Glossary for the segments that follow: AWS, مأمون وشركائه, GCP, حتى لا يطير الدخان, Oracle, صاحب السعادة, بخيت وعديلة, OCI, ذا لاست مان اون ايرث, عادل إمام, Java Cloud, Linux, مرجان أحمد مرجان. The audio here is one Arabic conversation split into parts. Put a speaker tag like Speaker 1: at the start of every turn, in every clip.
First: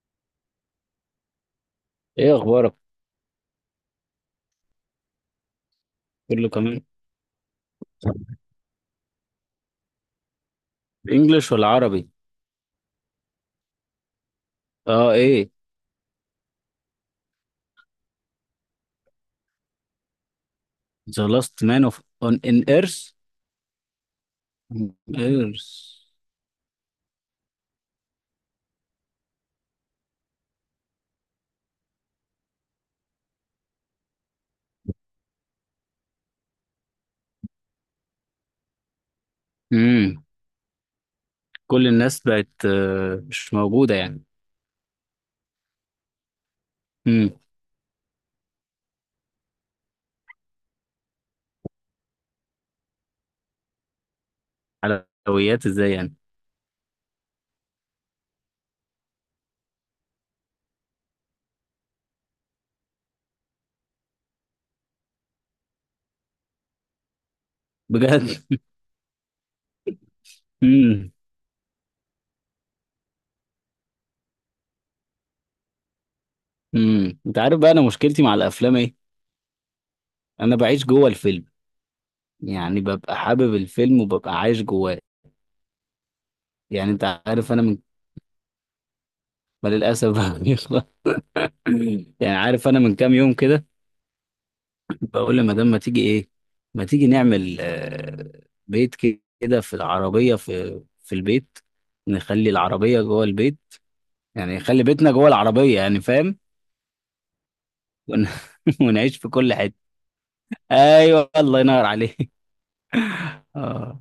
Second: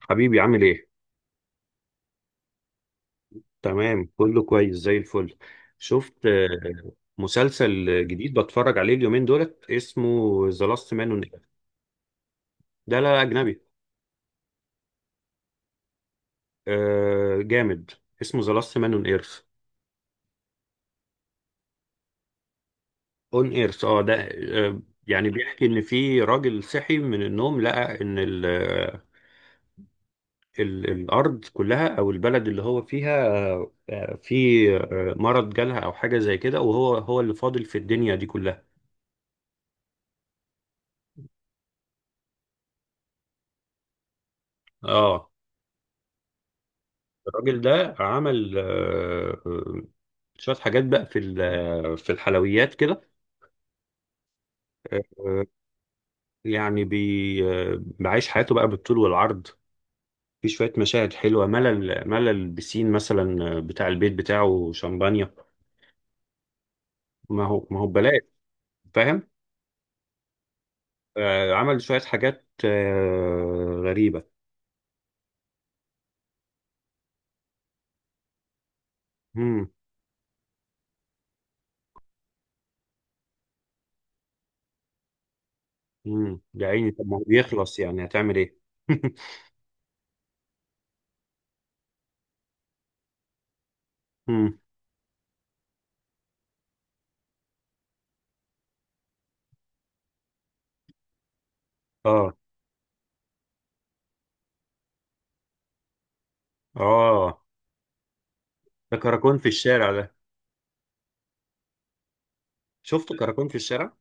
Speaker 1: حبيبي عامل ايه؟
Speaker 2: ايه اخبارك؟
Speaker 1: تمام كله كويس زي الفل. شفت؟
Speaker 2: كله كمان.
Speaker 1: مسلسل جديد بتفرج عليه اليومين دولت، اسمه ذا لاست مان اون
Speaker 2: انجلش
Speaker 1: ايرث.
Speaker 2: ولا عربي؟
Speaker 1: ده لا، لا، اجنبي.
Speaker 2: اه، ايه.
Speaker 1: آه، جامد. اسمه ذا لاست مان اون ايرث.
Speaker 2: The last man of on in earth
Speaker 1: اون ايرث اه ده. يعني بيحكي ان
Speaker 2: earth.
Speaker 1: في راجل صحي من النوم، لقى ان ال آه، ال الارض كلها او البلد اللي هو فيها. في مرض جالها او حاجه زي كده، وهو اللي فاضل في الدنيا دي كلها.
Speaker 2: امم كل الناس بقت مش موجودة يعني.
Speaker 1: اه،
Speaker 2: امم
Speaker 1: الراجل ده عمل شوية حاجات بقى في الحلويات كده. آه،
Speaker 2: حلويات ازاي يعني؟
Speaker 1: يعني بي آه، بعيش حياته بقى بالطول والعرض. في شوية مشاهد حلوة، ملل ملل بسين، مثلا بتاع البيت بتاعه شمبانيا. ما هو ببلاش،
Speaker 2: بجد.
Speaker 1: فاهم.
Speaker 2: امم
Speaker 1: عمل شوية حاجات غريبة.
Speaker 2: انت عارف بقى انا مشكلتي مع الافلام ايه؟
Speaker 1: امم.
Speaker 2: انا بعيش جوه الفيلم، يعني ببقى حابب الفيلم وببقى عايش جواه.
Speaker 1: امم، يا عيني،
Speaker 2: يعني
Speaker 1: طب ما
Speaker 2: انت
Speaker 1: هو
Speaker 2: عارف انا
Speaker 1: بيخلص،
Speaker 2: من،
Speaker 1: يعني هتعمل ايه؟
Speaker 2: ما للاسف بيخلص. يعني عارف انا من كام يوم كده
Speaker 1: امم.
Speaker 2: بقول لمدام ما تيجي ايه، ما تيجي نعمل بيت كده في العربية، في البيت،
Speaker 1: اه،
Speaker 2: نخلي العربية جوه البيت، يعني نخلي بيتنا جوه العربية، يعني فاهم.
Speaker 1: اه،
Speaker 2: ون...
Speaker 1: ده
Speaker 2: ونعيش في
Speaker 1: كراكون في
Speaker 2: كل حتة.
Speaker 1: الشارع. ده
Speaker 2: ايوه الله ينور عليك.
Speaker 1: شفت كراكون في الشارع.
Speaker 2: اه،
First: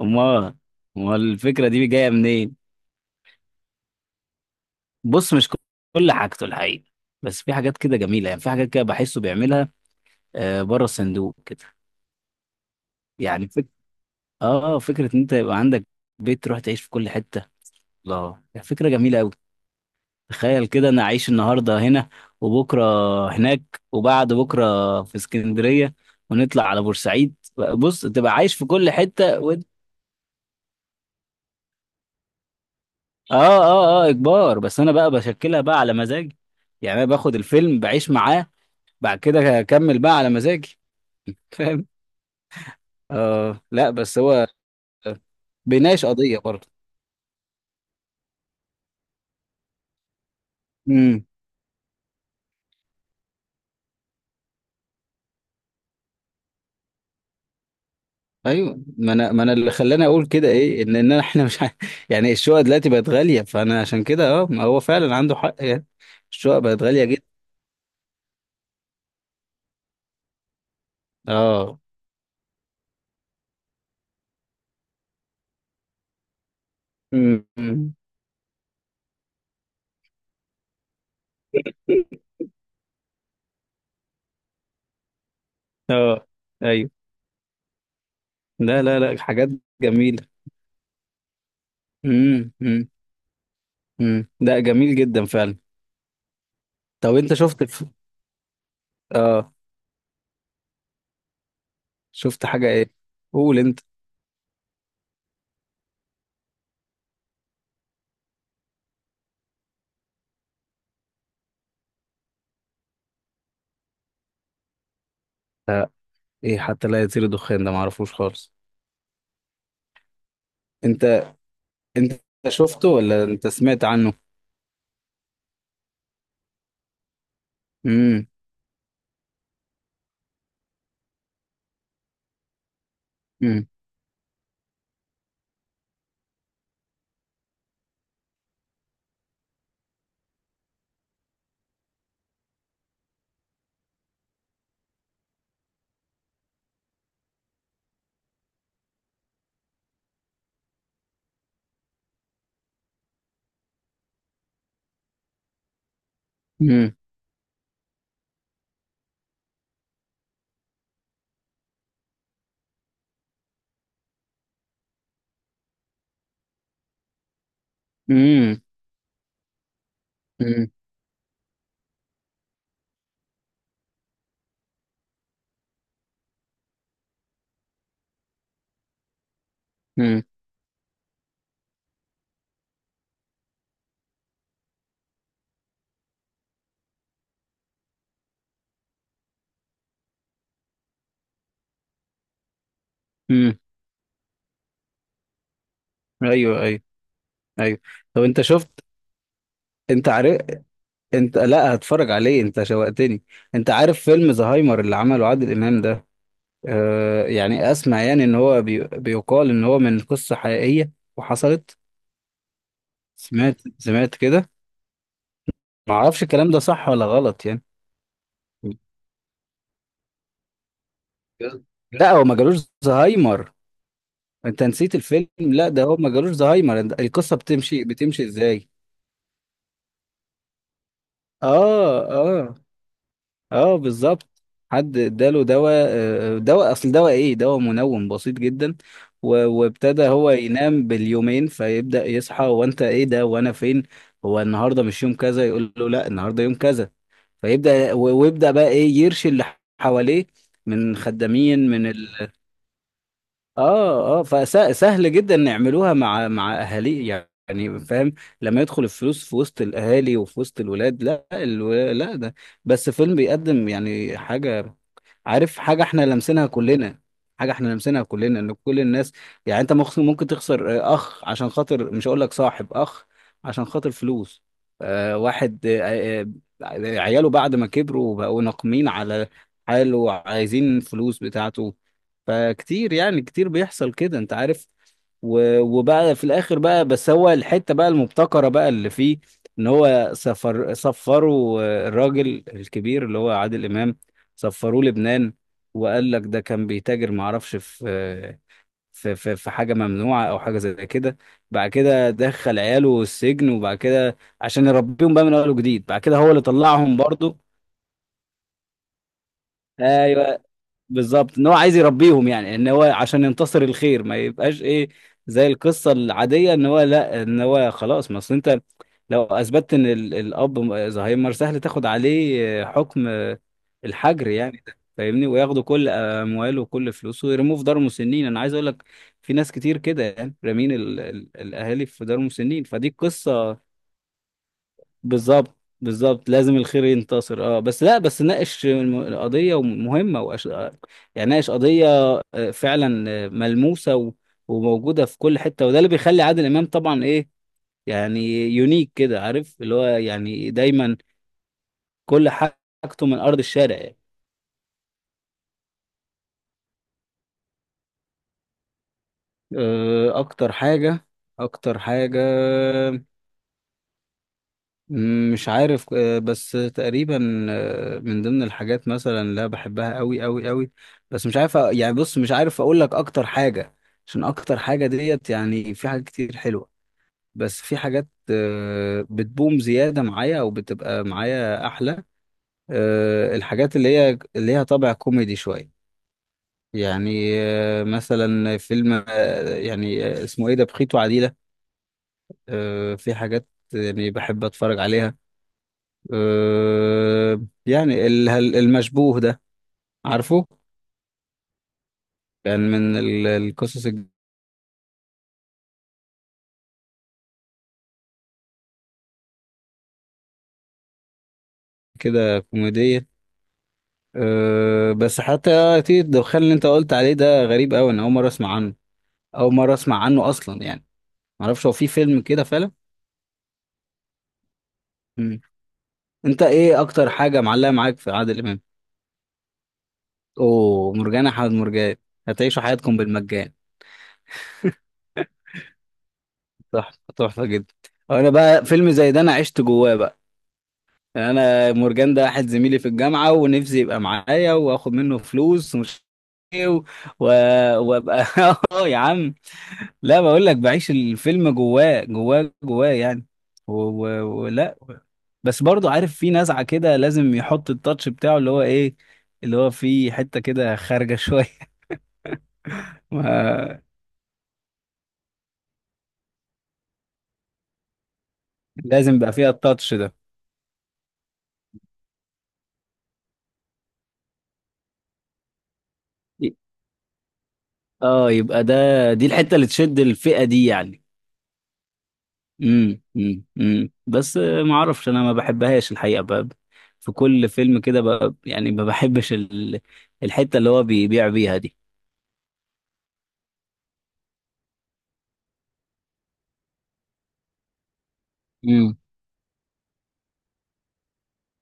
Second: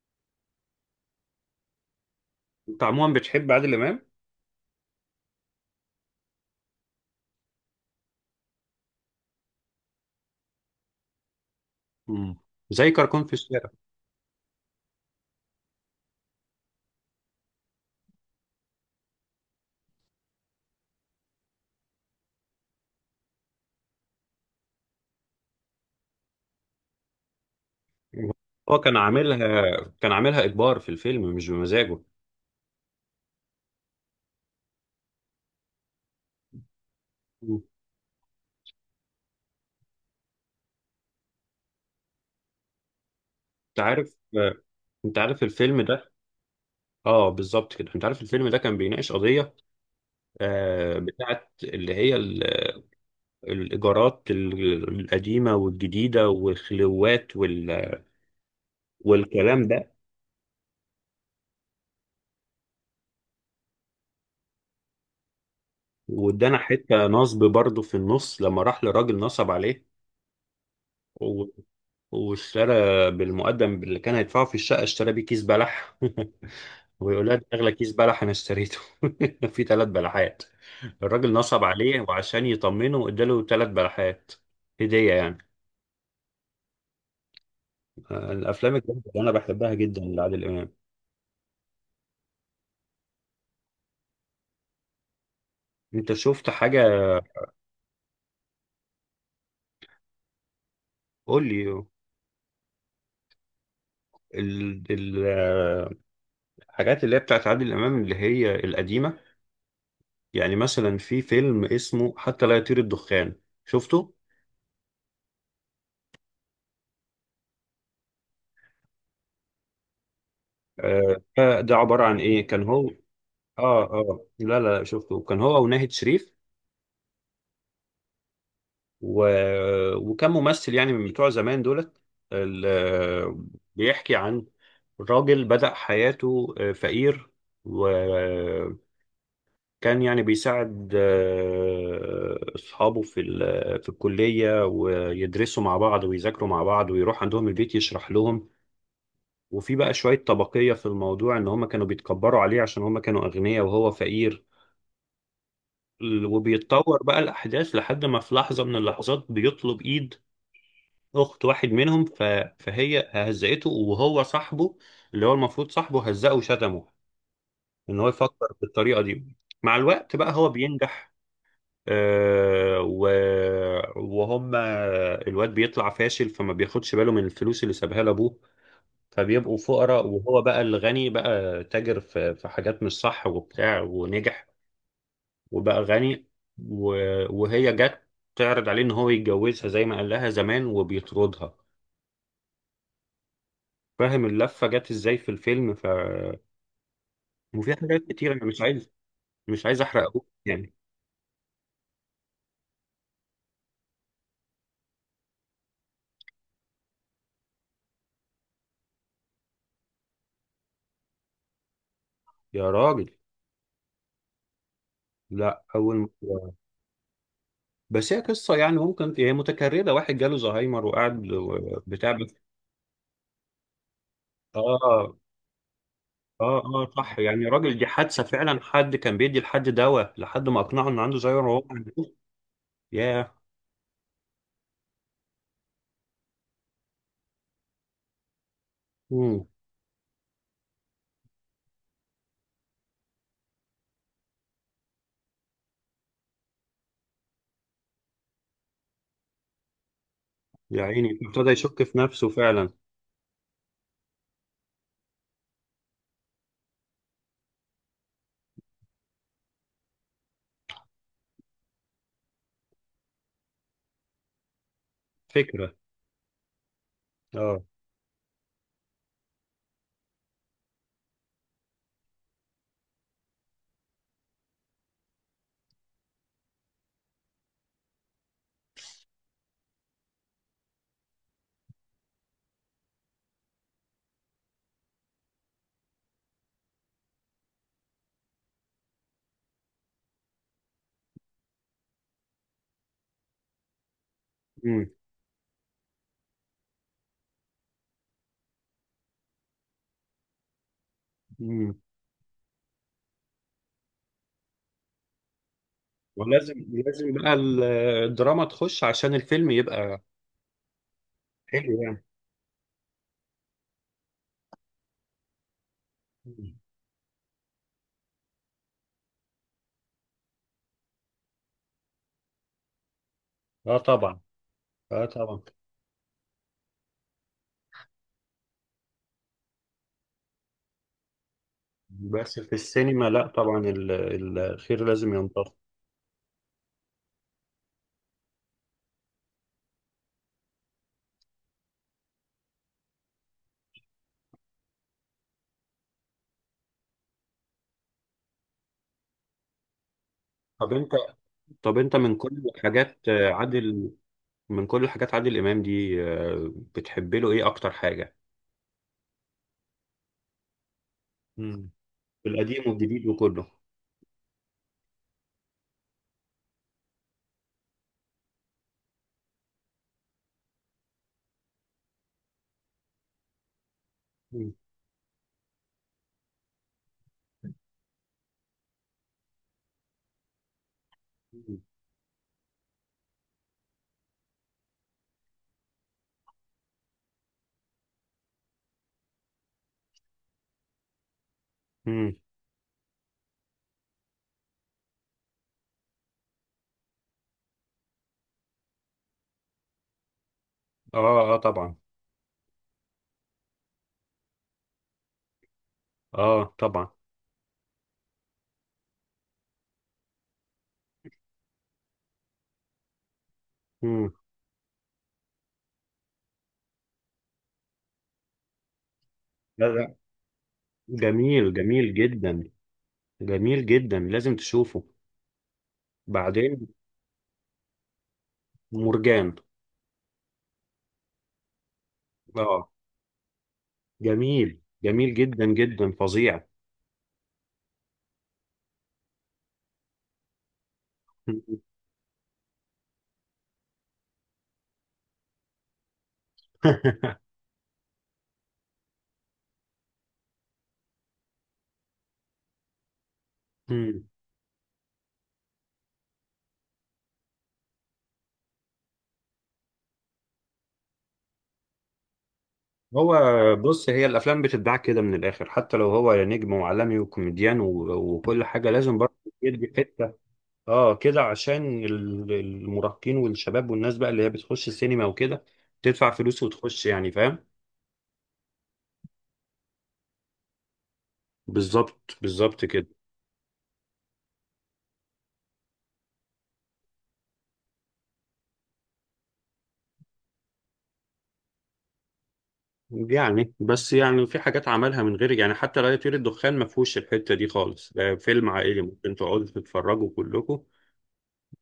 Speaker 2: امال، امال الفكرة دي جاية منين؟
Speaker 1: انت عموما بتحب عادل امام؟
Speaker 2: بص، مش كل حاجته الحقيقة، بس في حاجات كده جميلة، يعني في حاجات كده بحسه بيعملها بره الصندوق كده.
Speaker 1: مم. زي كركون في
Speaker 2: يعني فك...
Speaker 1: الشارع.
Speaker 2: اه، فكرة ان انت يبقى عندك بيت تروح تعيش في كل حتة، الله، يعني فكرة جميلة أوي. تخيل كده أنا أعيش النهاردة هنا، وبكرة هناك، وبعد بكرة في اسكندرية، ونطلع على بورسعيد. بص، تبقى عايش في
Speaker 1: هو
Speaker 2: كل
Speaker 1: كان
Speaker 2: حتة و... آه
Speaker 1: عاملها، كان عاملها اجبار في الفيلم، مش بمزاجه.
Speaker 2: آه، آه، إجبار، بس أنا بقى بشكلها بقى على مزاجي، يعني أنا باخد
Speaker 1: مم.
Speaker 2: الفيلم بعيش معاه، بعد كده أكمل بقى على مزاجي. فاهم؟ آه،
Speaker 1: انت
Speaker 2: لا
Speaker 1: عارف
Speaker 2: بس هو
Speaker 1: آه، انت عارف الفيلم
Speaker 2: بيناقش
Speaker 1: ده.
Speaker 2: قضية برضه.
Speaker 1: اه، بالظبط كده. انت عارف الفيلم ده كان بيناقش قضيه بتاعت اللي هي الايجارات، القديمه والجديده، والخلوات
Speaker 2: ايوه، ما انا
Speaker 1: والكلام
Speaker 2: اللي
Speaker 1: ده.
Speaker 2: خلاني اقول كده، ايه، ان احنا مش ع- يعني الشقق دلوقتي بقت غاليه، فانا عشان كده اه، ما هو فعلا عنده حق يعني،
Speaker 1: وادانا
Speaker 2: الشقق بقت غاليه
Speaker 1: حته
Speaker 2: جدا.
Speaker 1: نصب برضه في النص لما راح لراجل نصب عليه. و-
Speaker 2: اه.
Speaker 1: واشترى بالمقدم اللي كان هيدفعه في الشقة، اشترى بيه كيس بلح. ويقول لها ده أغلى كيس
Speaker 2: أمم.
Speaker 1: بلح أنا اشتريته. في ثلاث بلحات. الراجل نصب عليه، وعشان يطمنه اداله ثلاث بلحات هدية يعني.
Speaker 2: اه. ايوه.
Speaker 1: الأفلام
Speaker 2: لا لا
Speaker 1: الجامدة
Speaker 2: لا،
Speaker 1: اللي أنا
Speaker 2: حاجات
Speaker 1: بحبها جدا
Speaker 2: جميله.
Speaker 1: لعادل إمام.
Speaker 2: امم امم أمم. لا جميل جدا فعلا.
Speaker 1: أنت شفت حاجة؟
Speaker 2: طب انت اه،
Speaker 1: قول لي.
Speaker 2: شفت حاجه ايه؟ قول انت.
Speaker 1: ال- ال- آه، الحاجات اللي هي بتاعت عادل إمام، اللي هي القديمة. يعني مثلا في فيلم اسمه حتى لا يطير الدخان. شفته؟
Speaker 2: لا، ايه حتى لا يطير دخان ده؟ معرفوش خالص. انت،
Speaker 1: ده عبارة عن
Speaker 2: انت
Speaker 1: إيه؟ كان
Speaker 2: شفته
Speaker 1: هو.
Speaker 2: ولا انت
Speaker 1: اه،
Speaker 2: سمعت عنه؟
Speaker 1: اه، لا، لا، لا، شفته. كان هو وناهد شريف،
Speaker 2: امم
Speaker 1: و... وكان ممثل يعني من بتوع زمان دولت. ال...
Speaker 2: امم
Speaker 1: بيحكي عن راجل بدأ حياته فقير. وكان يعني بيساعد أصحابه في الكلية، ويدرسوا مع بعض، ويذاكروا مع بعض، ويروح عندهم البيت يشرح لهم. وفي بقى شوية طبقية في الموضوع، إن هم كانوا بيتكبروا عليه عشان هم كانوا أغنياء وهو فقير. وبيتطور بقى الأحداث، لحد ما في لحظة من اللحظات بيطلب إيد أخت واحد منهم، فهي هزقته، وهو صاحبه، اللي هو المفروض صاحبه، هزقه وشتمه إن هو يفكر
Speaker 2: امم
Speaker 1: بالطريقة دي. مع الوقت بقى هو
Speaker 2: امم
Speaker 1: بينجح. آه و... وهم الواد بيطلع فاشل، فما بياخدش باله من الفلوس اللي سابها لأبوه، فبيبقوا فقراء.
Speaker 2: امم
Speaker 1: وهو بقى الغني، بقى تاجر في حاجات مش صح، وبتاع، ونجح، وبقى غني. و... وهي جت تعرض عليه ان هو يتجوزها زي ما قال لها زمان، وبيطردها.
Speaker 2: امم
Speaker 1: فاهم اللفة جت ازاي في الفيلم؟
Speaker 2: ايوه ايوه
Speaker 1: وفي
Speaker 2: ايوه.
Speaker 1: حاجات
Speaker 2: طب
Speaker 1: كتير
Speaker 2: انت
Speaker 1: انا مش
Speaker 2: شفت،
Speaker 1: عايز، مش عايز
Speaker 2: انت
Speaker 1: احرقه
Speaker 2: عارف،
Speaker 1: يعني.
Speaker 2: انت لا هتفرج عليه، انت شوقتني. انت عارف فيلم زهايمر اللي عمله عادل امام ده؟ آه، يعني اسمع، يعني ان هو بيقال ان هو من قصة حقيقية وحصلت.
Speaker 1: يا راجل،
Speaker 2: سمعت، سمعت كده،
Speaker 1: لا.
Speaker 2: ما
Speaker 1: اول
Speaker 2: اعرفش الكلام
Speaker 1: مرة.
Speaker 2: ده صح ولا غلط يعني.
Speaker 1: بس هي قصة يعني، ممكن هي متكررة، واحد جاله زهايمر وقعد
Speaker 2: بجد؟
Speaker 1: بتاع
Speaker 2: لا هو
Speaker 1: بس.
Speaker 2: ما جالوش زهايمر، انت نسيت
Speaker 1: اه،
Speaker 2: الفيلم، لا ده هو ما جالوش
Speaker 1: اه،
Speaker 2: زهايمر،
Speaker 1: اه، صح.
Speaker 2: القصة
Speaker 1: يعني يا راجل
Speaker 2: بتمشي
Speaker 1: دي حادثة
Speaker 2: بتمشي
Speaker 1: فعلا،
Speaker 2: ازاي؟
Speaker 1: حد كان بيدي لحد دواء لحد ما اقنعه ان عنده زهايمر وهو ما عندوش.
Speaker 2: اه اه
Speaker 1: ياه.
Speaker 2: اه، بالظبط. حد اداله دواء، دواء، اصل دواء ايه، دواء منوم بسيط جدا.
Speaker 1: مم.
Speaker 2: وابتدى هو ينام باليومين، فيبدأ يصحى، وانت ايه ده وانا فين؟ هو النهارده مش يوم كذا؟ يقول له لا، النهارده يوم كذا. فيبدأ ويبدأ بقى ايه يرشي اللي حواليه
Speaker 1: يا
Speaker 2: من
Speaker 1: عيني، ابتدى
Speaker 2: خدامين،
Speaker 1: يشك
Speaker 2: من
Speaker 1: في نفسه فعلا.
Speaker 2: اه اه، فسهل جدا نعملوها مع اهالي، يعني فاهم. لما يدخل الفلوس في وسط الاهالي وفي وسط الولاد، لا لا، ده بس فيلم بيقدم يعني حاجه، عارف
Speaker 1: فكرة.
Speaker 2: حاجه احنا لمسناها كلنا، حاجه
Speaker 1: اه.
Speaker 2: احنا لمسناها كلنا، ان كل الناس، يعني انت ممكن تخسر اخ عشان خاطر، مش هقول لك صاحب، اخ عشان خاطر فلوس، آه واحد آه، آه، عياله بعد ما كبروا بقوا ناقمين على حاله وعايزين فلوس بتاعته. فكتير، يعني كتير بيحصل كده، انت عارف. وبقى في الاخر بقى، بس هو الحته بقى المبتكره بقى اللي فيه، ان هو سفروا الراجل الكبير اللي هو عادل امام، سفروه
Speaker 1: امم.
Speaker 2: لبنان. وقال لك ده كان بيتاجر، ما اعرفش في في حاجه ممنوعه او حاجه زي كده. بعد
Speaker 1: امم.
Speaker 2: كده دخل عياله السجن، وبعد كده عشان يربيهم بقى من اول وجديد، بعد كده هو اللي
Speaker 1: ولازم
Speaker 2: طلعهم
Speaker 1: لازم بقى
Speaker 2: برضه.
Speaker 1: الدراما تخش عشان الفيلم يبقى
Speaker 2: ايوه، بالظبط، ان هو عايز
Speaker 1: حلو يعني.
Speaker 2: يربيهم، يعني ان هو عشان ينتصر الخير، ما يبقاش ايه زي القصه العاديه
Speaker 1: مم.
Speaker 2: ان هو لا، ان هو خلاص. ما اصل انت لو اثبتت ان الاب زهايمر، سهل تاخد عليه حكم،
Speaker 1: اه طبعا.
Speaker 2: الحجر، يعني ده
Speaker 1: اه
Speaker 2: فاهمني،
Speaker 1: طبعا.
Speaker 2: وياخدوا كل امواله وكل فلوسه ويرموه في دار مسنين. انا عايز اقول لك في ناس كتير كده، يعني رامين الاهالي في دار
Speaker 1: بس في
Speaker 2: مسنين، فدي
Speaker 1: السينما لا طبعا،
Speaker 2: قصه.
Speaker 1: الخير لازم ينتصر.
Speaker 2: بالظبط، بالظبط لازم الخير ينتصر. اه بس لا، بس ناقش القضية مهمة يعني ناقش قضية فعلا ملموسة وموجودة في كل حتة، وده اللي بيخلي عادل إمام طبعا ايه، يعني يونيك كده، عارف اللي هو يعني
Speaker 1: طب انت،
Speaker 2: دايما
Speaker 1: طب انت من
Speaker 2: كل
Speaker 1: كل
Speaker 2: حاجته
Speaker 1: الحاجات
Speaker 2: من
Speaker 1: آه،
Speaker 2: أرض الشارع
Speaker 1: عادل
Speaker 2: يعني.
Speaker 1: من كل الحاجات عادل امام دي، بتحب له ايه اكتر حاجة؟
Speaker 2: اكتر حاجة،
Speaker 1: مم.
Speaker 2: اكتر حاجة،
Speaker 1: القديم والجديد وكله.
Speaker 2: مم، مش عارف، بس تقريبا، من ضمن الحاجات مثلا اللي أنا بحبها قوي قوي قوي، بس مش عارف يعني بص مش عارف اقول لك اكتر حاجة، عشان
Speaker 1: مم.
Speaker 2: اكتر حاجة ديت، يعني في حاجات كتير حلوة، بس في حاجات بتبوم زيادة معايا او بتبقى
Speaker 1: مم.
Speaker 2: معايا احلى. الحاجات اللي هي اللي ليها طابع كوميدي شوية، يعني مثلا فيلم اسمه ايه ده، بخيت وعديلة.
Speaker 1: مم.
Speaker 2: في حاجات يعني بحب اتفرج عليها. أه، يعني المشبوه ده، عارفه،
Speaker 1: اه، اه طبعا.
Speaker 2: كان من القصص
Speaker 1: اه طبعا.
Speaker 2: كده كوميدية.
Speaker 1: مم.
Speaker 2: أه بس حتى تيجي الدخان اللي انت قلت عليه ده، غريب قوي، انا اول مرة اسمع عنه، اول
Speaker 1: لا،
Speaker 2: مرة
Speaker 1: لا،
Speaker 2: اسمع عنه اصلا يعني.
Speaker 1: جميل.
Speaker 2: معرفش هو في
Speaker 1: جميل
Speaker 2: فيلم كده
Speaker 1: جدا.
Speaker 2: فعلا.
Speaker 1: جميل جدا، لازم تشوفه.
Speaker 2: مم. انت
Speaker 1: بعدين.
Speaker 2: ايه اكتر حاجة معلقة معاك في عادل امام؟
Speaker 1: مرجان.
Speaker 2: اوه، مرجان، احمد مرجان، هتعيشوا
Speaker 1: اه،
Speaker 2: حياتكم بالمجان.
Speaker 1: جميل، جميل جدا جدا، فظيع.
Speaker 2: تحفة، تحفة جدا. انا بقى فيلم زي ده انا عشت جواه بقى، يعني انا مورجان ده واحد زميلي في الجامعه، ونفسي يبقى معايا واخد منه فلوس ومش إيه، وابقى اه يا عم، لا بقول لك بعيش الفيلم جواه جواه جواه يعني،
Speaker 1: مم.
Speaker 2: ولا. بس برضو عارف في نزعه كده لازم يحط التاتش بتاعه اللي هو ايه، اللي هو في حته كده خارجه شويه.
Speaker 1: هو
Speaker 2: ما
Speaker 1: بص، هي الافلام بتتباع كده من الاخر، حتى لو هو نجم وعالمي وكوميديان وكل حاجه لازم برضه
Speaker 2: لازم يبقى فيها
Speaker 1: يدي
Speaker 2: التاتش
Speaker 1: حته.
Speaker 2: ده.
Speaker 1: اه، كده عشان المراهقين والشباب والناس بقى اللي هي بتخش السينما وكده تدفع فلوس
Speaker 2: ي-
Speaker 1: وتخش، يعني فاهم.
Speaker 2: اه، يبقى ده، دي الحته اللي تشد الفئه دي يعني.
Speaker 1: بالظبط، بالظبط كده.
Speaker 2: بس ما اعرفش، انا ما بحبهاش الحقيقه، في كل فيلم كده، يعني ما بحبش الحته اللي هو بيبيع بيها دي.
Speaker 1: يعني بس يعني في حاجات عملها من غير يعني. حتى لا يطير الدخان ما فيهوش الحتة دي خالص، ده فيلم عائلي
Speaker 2: امم
Speaker 1: ممكن تقعدوا تتفرجوا كلكم.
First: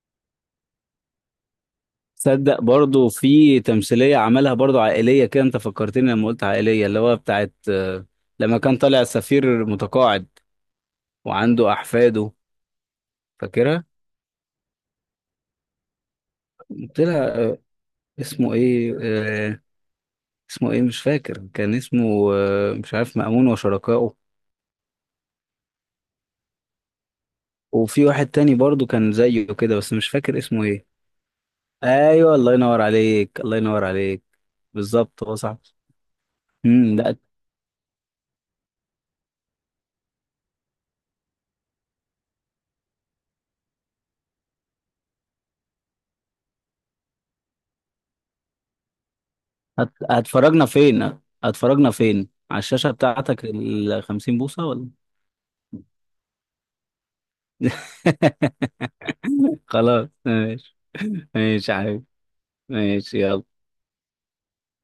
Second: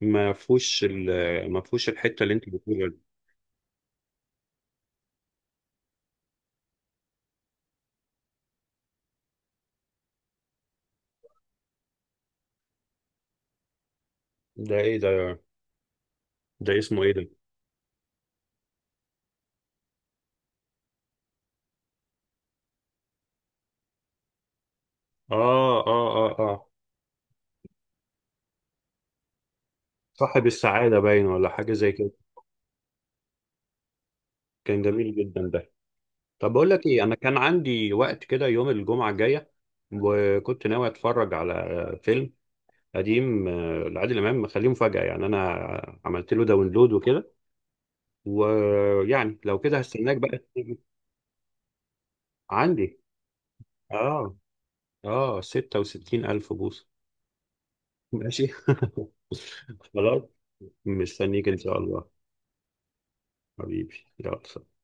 Speaker 1: ما فيهوش ما فيهوش الحتة اللي انت
Speaker 2: صدق،
Speaker 1: بتقولها دي.
Speaker 2: برضو في تمثيليه عملها برضو عائليه كده، انت فكرتني لما قلت عائليه، اللي هو بتاعت لما كان طالع سفير متقاعد وعنده احفاده، فاكرها؟
Speaker 1: ده ايه ده؟ ده
Speaker 2: قلت
Speaker 1: اسمه ايه ده؟
Speaker 2: لها اسمه ايه، اسمه ايه، مش فاكر، كان اسمه مش عارف، مأمون وشركائه.
Speaker 1: اه، اه، اه، اه،
Speaker 2: وفي واحد تاني برضو كان زيه كده، بس مش فاكر
Speaker 1: صاحب
Speaker 2: اسمه ايه.
Speaker 1: السعادة باين ولا حاجة زي كده.
Speaker 2: ايوه الله ينور عليك، الله ينور عليك،
Speaker 1: كان جميل
Speaker 2: بالظبط، هو
Speaker 1: جدا
Speaker 2: صح.
Speaker 1: ده. طب بقول لك
Speaker 2: امم.
Speaker 1: ايه، انا
Speaker 2: لا
Speaker 1: كان عندي وقت كده يوم الجمعة الجاية، وكنت ناوي اتفرج على فيلم قديم لعادل امام، مخليه مفاجأة يعني. انا عملت له داونلود وكده. ويعني لو كده هستناك بقى
Speaker 2: هتفرجنا
Speaker 1: تيجي.
Speaker 2: فين، على الشاشة
Speaker 1: عندي.
Speaker 2: بتاعتك ال
Speaker 1: اه،
Speaker 2: 50 بوصة ولا؟
Speaker 1: اه، 66 ألف بوصة. ماشي.
Speaker 2: خلاص
Speaker 1: خلاص.
Speaker 2: ماشي.
Speaker 1: مستنيك إن
Speaker 2: ماشي
Speaker 1: شاء
Speaker 2: يا
Speaker 1: الله.
Speaker 2: حبيبي، ماشي يلا.
Speaker 1: حبيبي يلا، سلام.